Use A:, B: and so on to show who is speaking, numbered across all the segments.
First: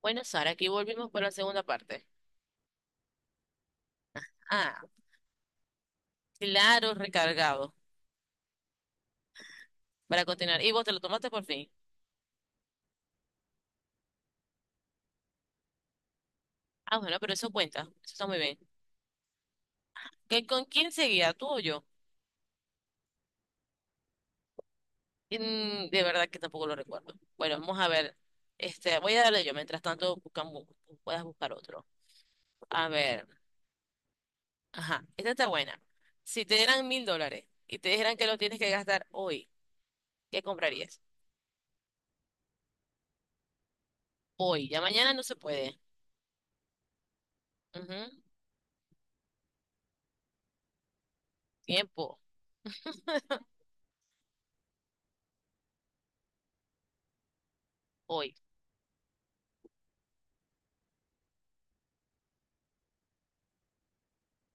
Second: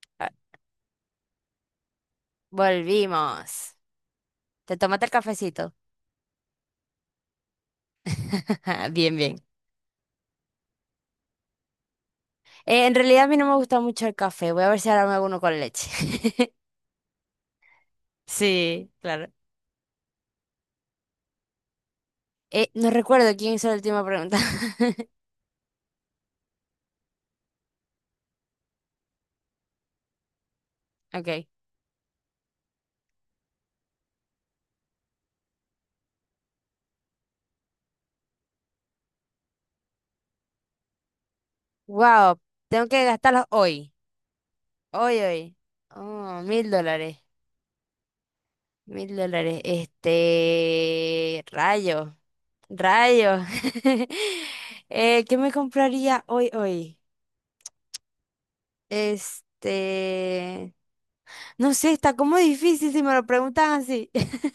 A: Bueno,
B: Ah,
A: Sara, aquí volvimos para la segunda parte.
B: volvimos.
A: Ah,
B: ¿Te tomaste el cafecito?
A: claro, recargado.
B: Bien, bien.
A: Para continuar. ¿Y vos te lo tomaste por fin?
B: En realidad a mí no me gusta mucho el café. Voy a ver si ahora me hago uno con leche.
A: Ah, bueno, pero eso cuenta. Eso está muy bien.
B: Sí, claro.
A: ¿Qué con quién seguía, tú o yo?
B: No recuerdo quién hizo la última pregunta.
A: De verdad que tampoco lo recuerdo. Bueno, vamos a ver. Voy a darle yo. Mientras tanto, buscamos, puedas
B: Ok.
A: buscar otro. A ver. Ajá, esta está buena. Si te dieran $1,000 y te dijeran que lo tienes que gastar hoy, ¿qué comprarías?
B: Wow, tengo que gastarlos hoy.
A: Hoy. Ya mañana
B: Hoy,
A: no se
B: hoy.
A: puede.
B: Oh, mil dólares.
A: Ujú.
B: Mil dólares. Este. Rayo.
A: Tiempo.
B: Rayo. ¿Qué me compraría hoy, hoy?
A: Hoy.
B: Este. No sé, está como difícil si me lo preguntan así.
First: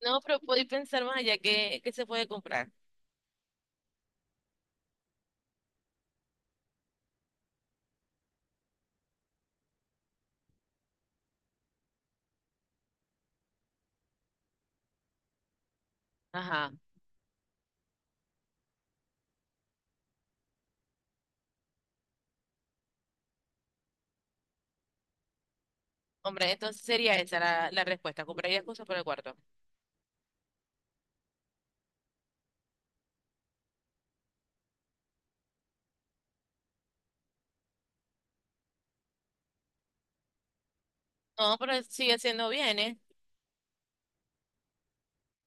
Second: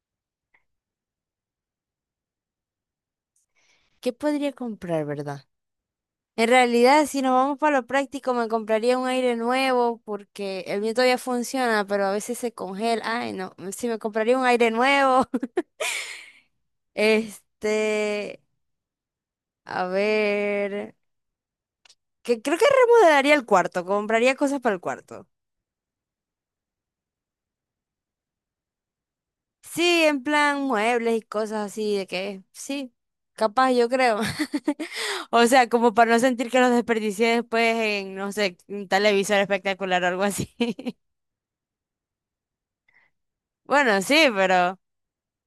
A: No, pero podéis pensar más allá que se puede comprar.
B: ¿Qué podría comprar, verdad? En realidad, si nos vamos para lo práctico, me compraría un aire nuevo porque el mío todavía funciona, pero a veces se congela. Ay, no, si me compraría un aire nuevo.
A: Ajá.
B: Este, a ver, que creo que remodelaría el cuarto, compraría cosas para el cuarto.
A: Hombre, entonces sería esa la respuesta. Compraría cosas para el cuarto.
B: Sí, en plan muebles y cosas así, de que sí, capaz yo creo. O sea, como para no sentir que los desperdicié después en, no sé, un televisor espectacular o algo así.
A: No, pero sigue siendo bien, ¿eh?
B: Bueno, sí, pero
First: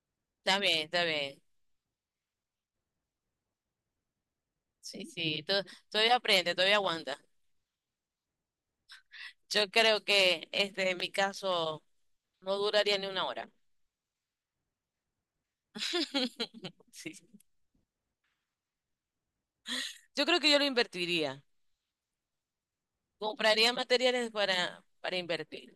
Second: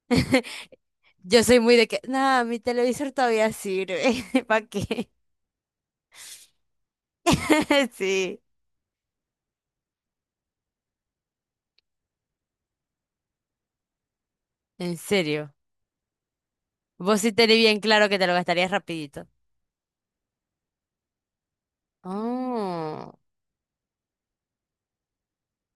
A: Está bien, está bien.
B: yo soy muy de que, no, mi televisor todavía sirve. ¿Para
A: Sí,
B: qué?
A: sí. Todavía aprende, todavía aguanta.
B: Sí,
A: Yo creo que en mi caso, no duraría ni una hora.
B: en serio.
A: Sí.
B: Vos sí tenés bien claro que te lo gastarías rapidito.
A: Yo creo que yo lo invertiría.
B: Oh.
A: Compraría materiales para invertir.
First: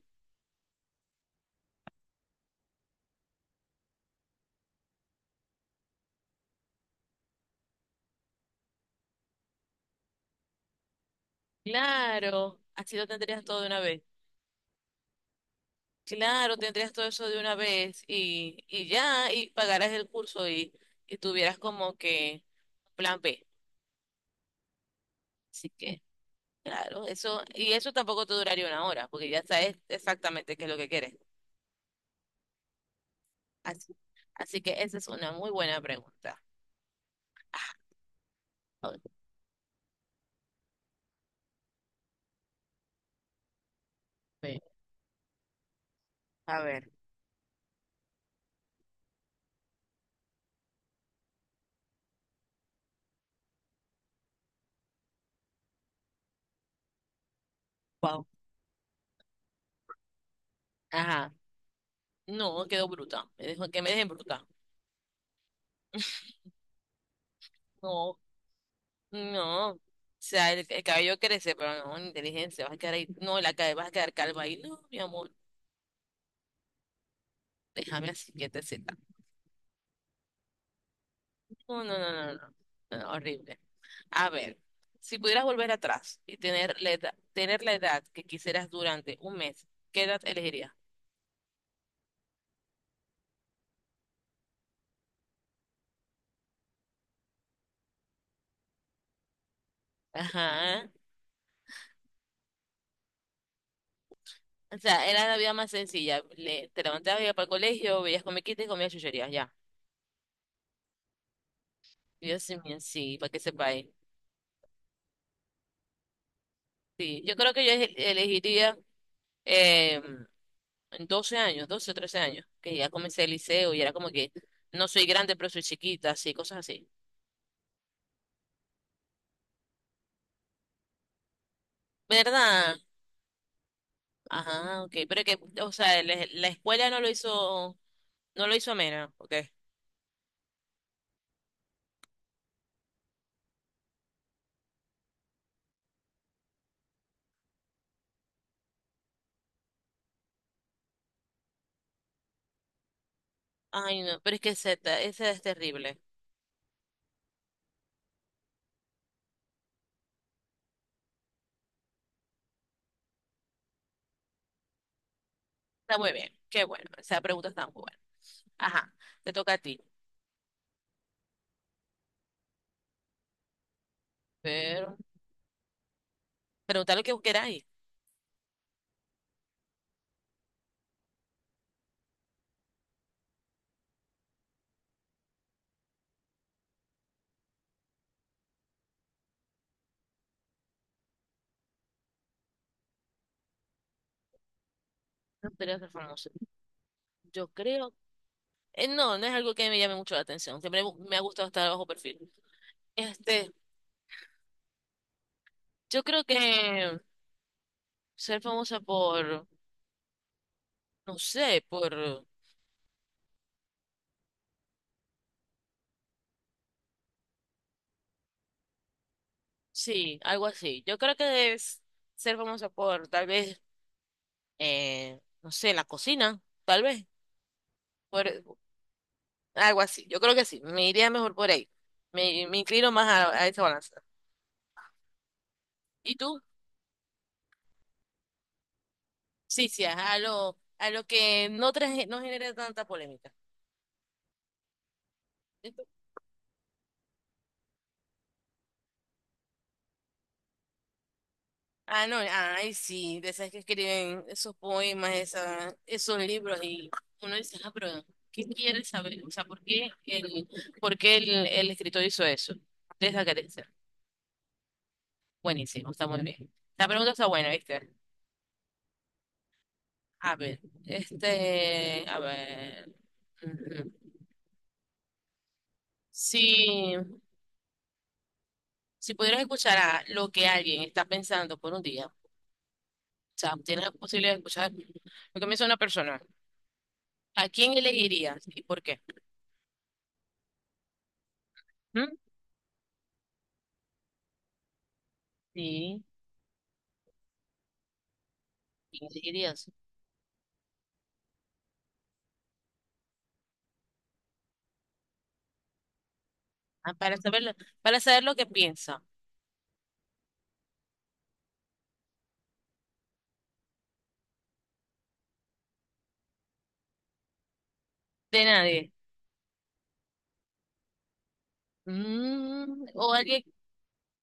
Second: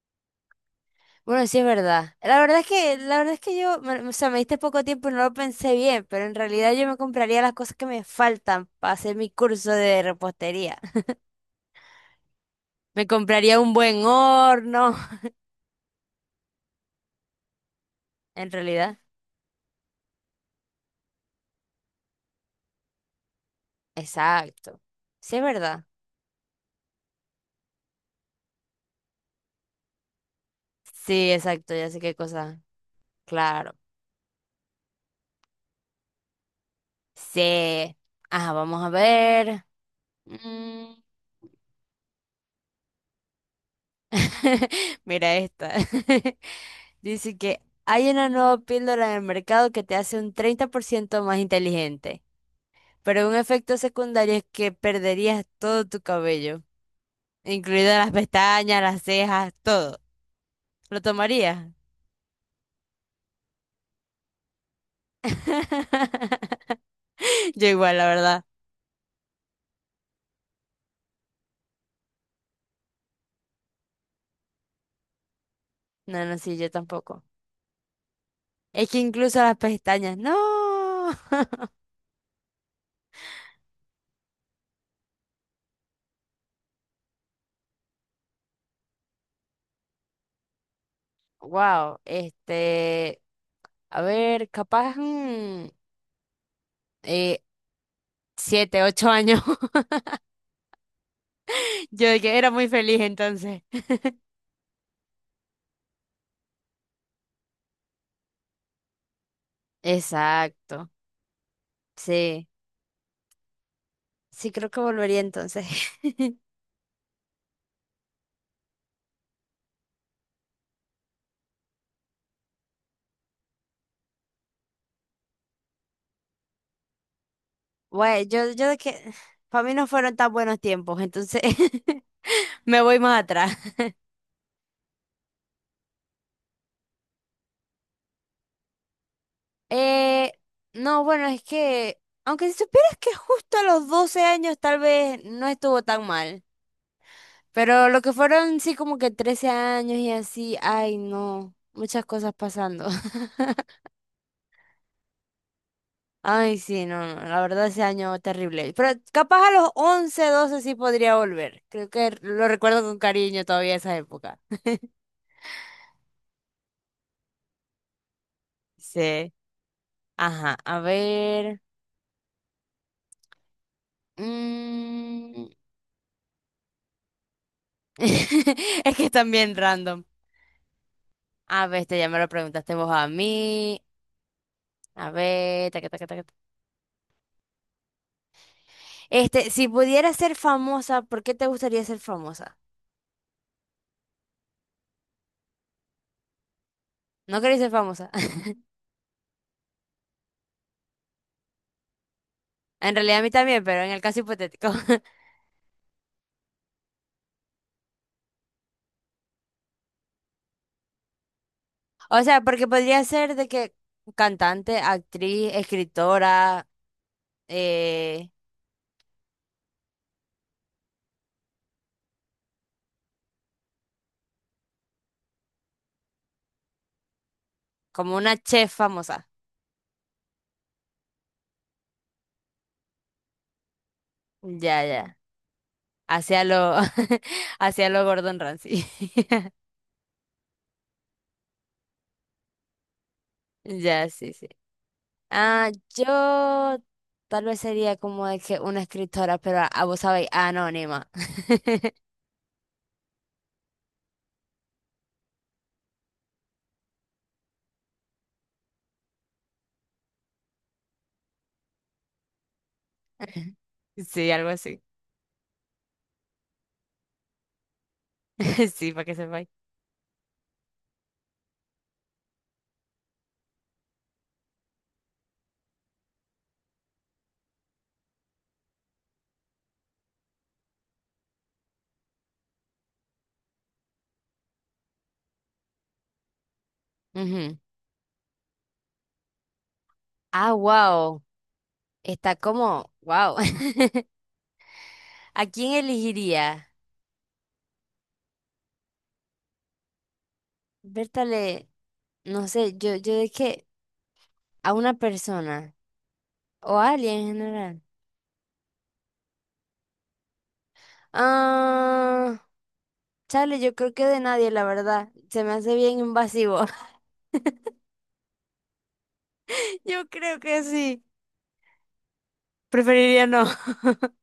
B: Bueno, sí es verdad. La verdad es que, la verdad es que yo, me- o sea, me diste poco tiempo y no lo pensé bien, pero en realidad yo me compraría las cosas que me faltan para hacer mi curso de repostería.
A: Claro, así
B: Me
A: lo tendrías
B: compraría
A: todo de
B: un
A: una vez.
B: buen horno,
A: Claro, tendrías todo eso de una vez
B: en
A: y
B: realidad.
A: ya, y pagarás el curso y tuvieras como que plan B.
B: Exacto. Sí es
A: Así
B: verdad.
A: que, claro, eso, y eso tampoco te duraría una hora, porque ya sabes exactamente qué es lo que quieres.
B: Sí, exacto, ya sé qué cosa. Claro.
A: Así, Así que esa es una muy buena pregunta. Ah.
B: Sí. Ah, vamos a ver. Mm.
A: Sí.
B: Mira esta.
A: A ver,
B: Dice que hay una nueva píldora en el mercado que te hace un 30% más inteligente. Pero un efecto secundario es que perderías todo tu cabello, incluidas las
A: wow.
B: pestañas, las cejas, todo. ¿Lo
A: Ajá.
B: tomarías?
A: No, quedó bruta. Me dejó que me dejen bruta.
B: Yo igual, la
A: No,
B: verdad.
A: no. O sea, el cabello crece, pero no, inteligencia, vas a quedar ahí. No, la cabeza vas a quedar calva ahí. No, mi amor,
B: No, no, sí, yo tampoco.
A: déjame así,
B: Es
A: quietecita.
B: que incluso las pestañas, no.
A: No, no, no, no, no. No, no, horrible. A ver, si pudieras volver atrás y tener la edad que quisieras durante un mes, ¿qué edad elegirías?
B: Wow, este, a ver, capaz, eh, 7, 8 años.
A: Ajá.
B: Yo de que era muy feliz entonces.
A: O sea, era la vida más sencilla. Te levantabas, ibas para el colegio, veías comiquitas y comías chucherías, ya.
B: Exacto, sí,
A: Dios mío, sí, para que sepáis.
B: sí creo que volvería entonces.
A: Sí, yo creo que yo elegiría eh, 12 años, 12 o 13 años, que ya comencé el liceo y era como que no soy grande, pero soy chiquita, así, cosas así.
B: Bueno, yo de que para mí no fueron tan buenos tiempos, entonces
A: ¿Verdad?
B: me voy más atrás.
A: Ajá, ok. Pero que, o sea, la escuela no lo hizo. No lo hizo Mena, ok.
B: Eh, no, bueno, es que, aunque si supieras que justo a los 12 años tal vez no estuvo tan mal, pero lo que fueron sí como que 13 años y así, ay no, muchas cosas pasando.
A: Ay, no, pero es que Z, ese es terrible.
B: Ay sí, no, no, la verdad ese año terrible, pero capaz a los 11 12 sí podría volver, creo que lo recuerdo con cariño todavía esa época.
A: Está muy bien, qué bueno. Esa pregunta está muy buena. Ajá,
B: Sí,
A: te toca a ti.
B: ajá, a ver.
A: Pero,
B: Mm.
A: preguntar lo que vos queráis.
B: Es que están bien random. A ver, este ya me lo preguntaste vos a mí. A ver, taca, taca, taca. Este, si pudieras ser famosa, ¿por qué te gustaría ser famosa?
A: No quería ser famoso.
B: No
A: Yo
B: querés ser
A: creo.
B: famosa.
A: No, no es algo que me llame mucho la atención. Siempre me ha gustado estar bajo perfil.
B: En realidad a mí
A: Este,
B: también, pero en el caso hipotético.
A: yo creo que ser famosa por, no sé,
B: O
A: por,
B: sea, porque podría ser de que cantante, actriz, escritora, eh,
A: sí, algo así. Yo creo que es ser famosa por, tal vez, no sé, la cocina, tal vez.
B: como
A: Por,
B: una chef famosa.
A: algo así. Yo creo que sí. Me iría mejor por ahí. Me inclino más a esa balanza.
B: Ya, ya.
A: ¿Y tú?
B: Hacia lo, hacia lo Gordon Ramsay.
A: Sí, sí, a lo que no, traje, no genera tanta polémica.
B: Ya, sí, sí. Ah,
A: ¿Y tú?
B: yo tal vez sería como de que una escritora, pero a vos sabéis, anónima.
A: Ah, no, ay, sí, de esas que escriben esos poemas, esos libros, y uno dice, ah, pero ¿qué quieres saber? O sea, ¿el escritor hizo eso? De esa carencia.
B: Sí, algo así.
A: Buenísimo, está muy bien. La pregunta está buena, ¿viste?
B: Sí, para que sepáis.
A: A ver, a ver. Ujú. Sí. Si pudieras escuchar a lo que alguien está pensando por un día, o sea, tienes la posibilidad de escuchar lo que piensa una persona, ¿a
B: Ujú.
A: quién elegirías y por qué?
B: Ah, wow.
A: ¿Mm?
B: Está como, wow. ¿A quién
A: Sí,
B: elegiría?
A: ¿quién elegirías?
B: Bertale, no sé, yo de que a una persona o a
A: Ah,
B: alguien en general.
A: para saber lo que piensa
B: Ah, chale, yo creo que de nadie, la verdad. Se me hace bien invasivo.
A: de nadie.
B: Yo creo que sí.
A: Mm, o
B: Preferiría no.
A: alguien,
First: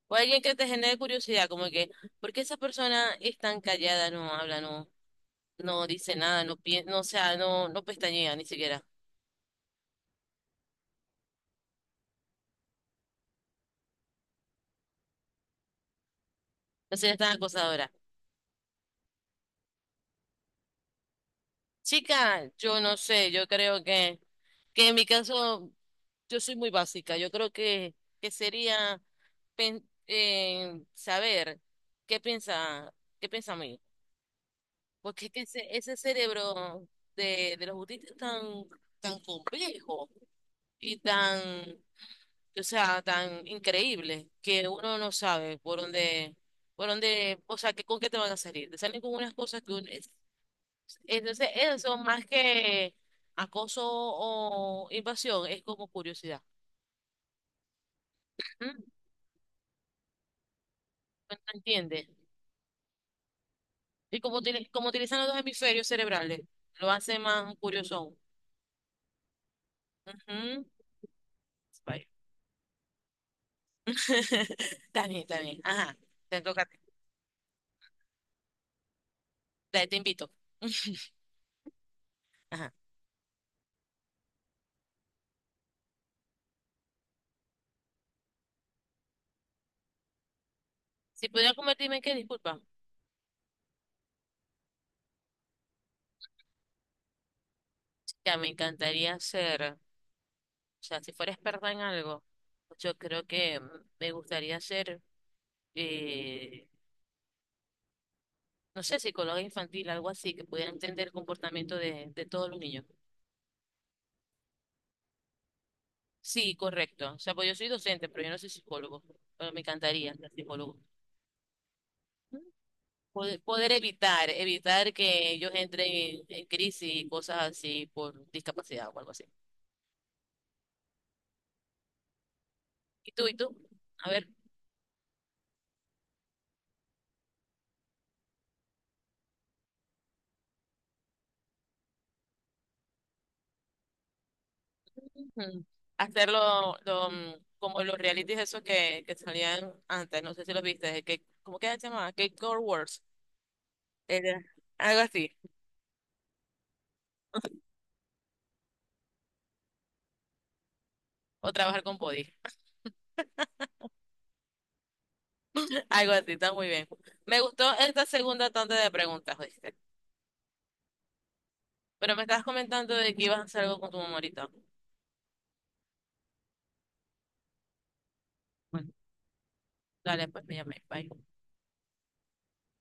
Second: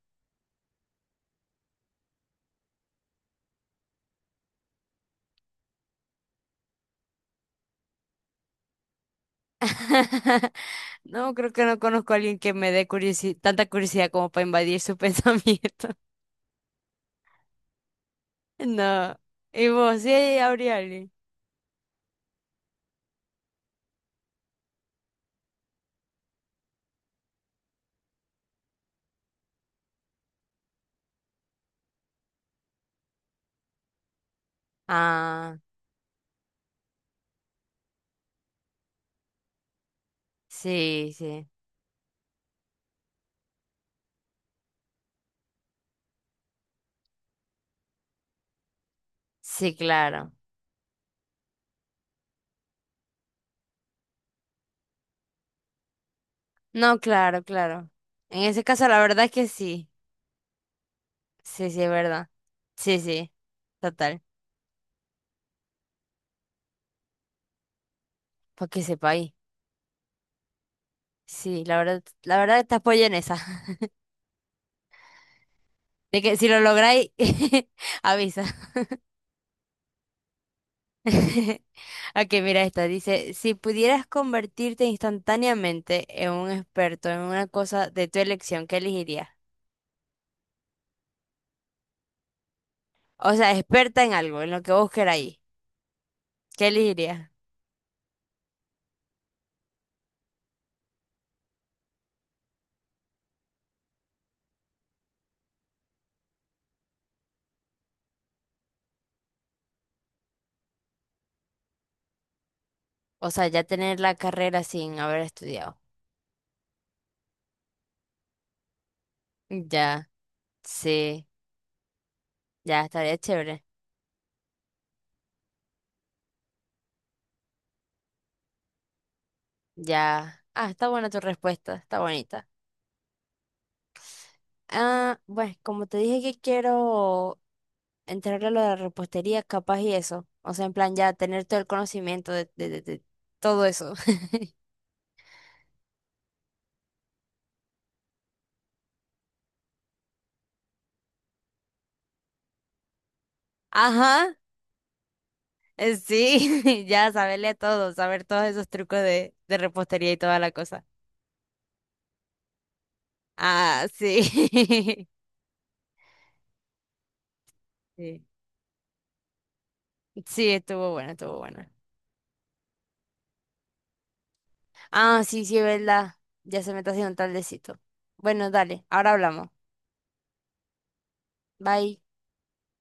A: o alguien que te genere curiosidad, como que, ¿por qué esa persona es tan callada, no habla, no, no dice nada, no piensa, no, o sea, no, no pestañea ni siquiera,
B: No, creo que no conozco a alguien que me dé curiosi- tanta curiosidad como para invadir su pensamiento.
A: no sería tan acosadora?
B: No. ¿Y vos? Sí, habría alguien.
A: Chica, yo no sé, yo creo que en mi caso. Yo soy muy básica. Yo creo que sería saber qué piensa, qué piensa mí. Porque es que
B: Ah,
A: ese cerebro de los autistas es tan, tan complejo y
B: sí, sí.
A: o sea, tan increíble que uno no sabe por dónde, o sea, con qué te van a salir. Te salen con unas cosas que
B: Sí,
A: uno,
B: claro.
A: entonces eso más que acoso o invasión es como curiosidad.
B: No, claro, claro. En ese
A: ¿Mm?
B: caso, la verdad es que sí.
A: ¿No
B: Sí, sí, es
A: entiendes?
B: verdad. Sí, sí.
A: Y
B: Total.
A: como, tiene como utilizan los dos hemisferios cerebrales, lo hace más curioso aún.
B: Para que sepa ahí.
A: Ujú.
B: Sí,
A: Vaya.
B: la verdad te apoyo en esa.
A: Está bien, está bien. Ajá.
B: De que
A: Te
B: si lo
A: toca.
B: lográis, avisa.
A: Dale, te invito.
B: Ok, mira
A: Ajá.
B: esta. Dice, si pudieras convertirte instantáneamente en un experto en una cosa de tu elección, ¿qué elegirías?
A: Si pudiera convertirme en qué, disculpa.
B: O sea, experta en algo, en lo que vos queráis. ¿Qué elegirías?
A: Ya me encantaría ser, o sea, si fuera experta en algo, yo creo que me gustaría ser, eh, no sé, psicóloga infantil, algo así, que pudiera entender el comportamiento de todos los niños.
B: O sea, ya tener la carrera sin haber estudiado.
A: Sí, correcto. O sea, pues yo soy docente, pero yo no soy psicólogo, pero me
B: Ya,
A: encantaría ser psicólogo.
B: sí, ya estaría
A: Poder,
B: chévere.
A: poder evitar que ellos entren en crisis y cosas así por discapacidad o algo así.
B: Ya. Ah, está buena tu respuesta, está bonita.
A: ¿Y tú, y tú? A ver,
B: Ah, bueno, como te dije que quiero entrarle a lo de la repostería, capaz y eso. O sea, en plan, ya tener todo el conocimiento de, de todo eso.
A: ujú. Hacerlo lo, como los realities esos que salían antes, no sé si los viste, de que, ¿cómo que se llamaba? Cake Core Wars,
B: Ajá,
A: era algo así,
B: sí, ya saberle a todo, saber todos esos trucos de repostería y toda la cosa.
A: o trabajar con body,
B: Ah, sí.
A: algo así, está muy bien. Me gustó esta
B: Sí,
A: segunda tanda de preguntas, ¿viste?
B: sí, estuvo bueno, estuvo bueno.
A: Pero me estabas comentando de que ibas a hacer algo con tu mamá ahorita.
B: Ah, sí, sí, es verdad. Ya se me está haciendo tardecito. Bueno, dale,
A: Bueno,
B: ahora hablamos.
A: dale, pues me llamé, bye.
B: Bye.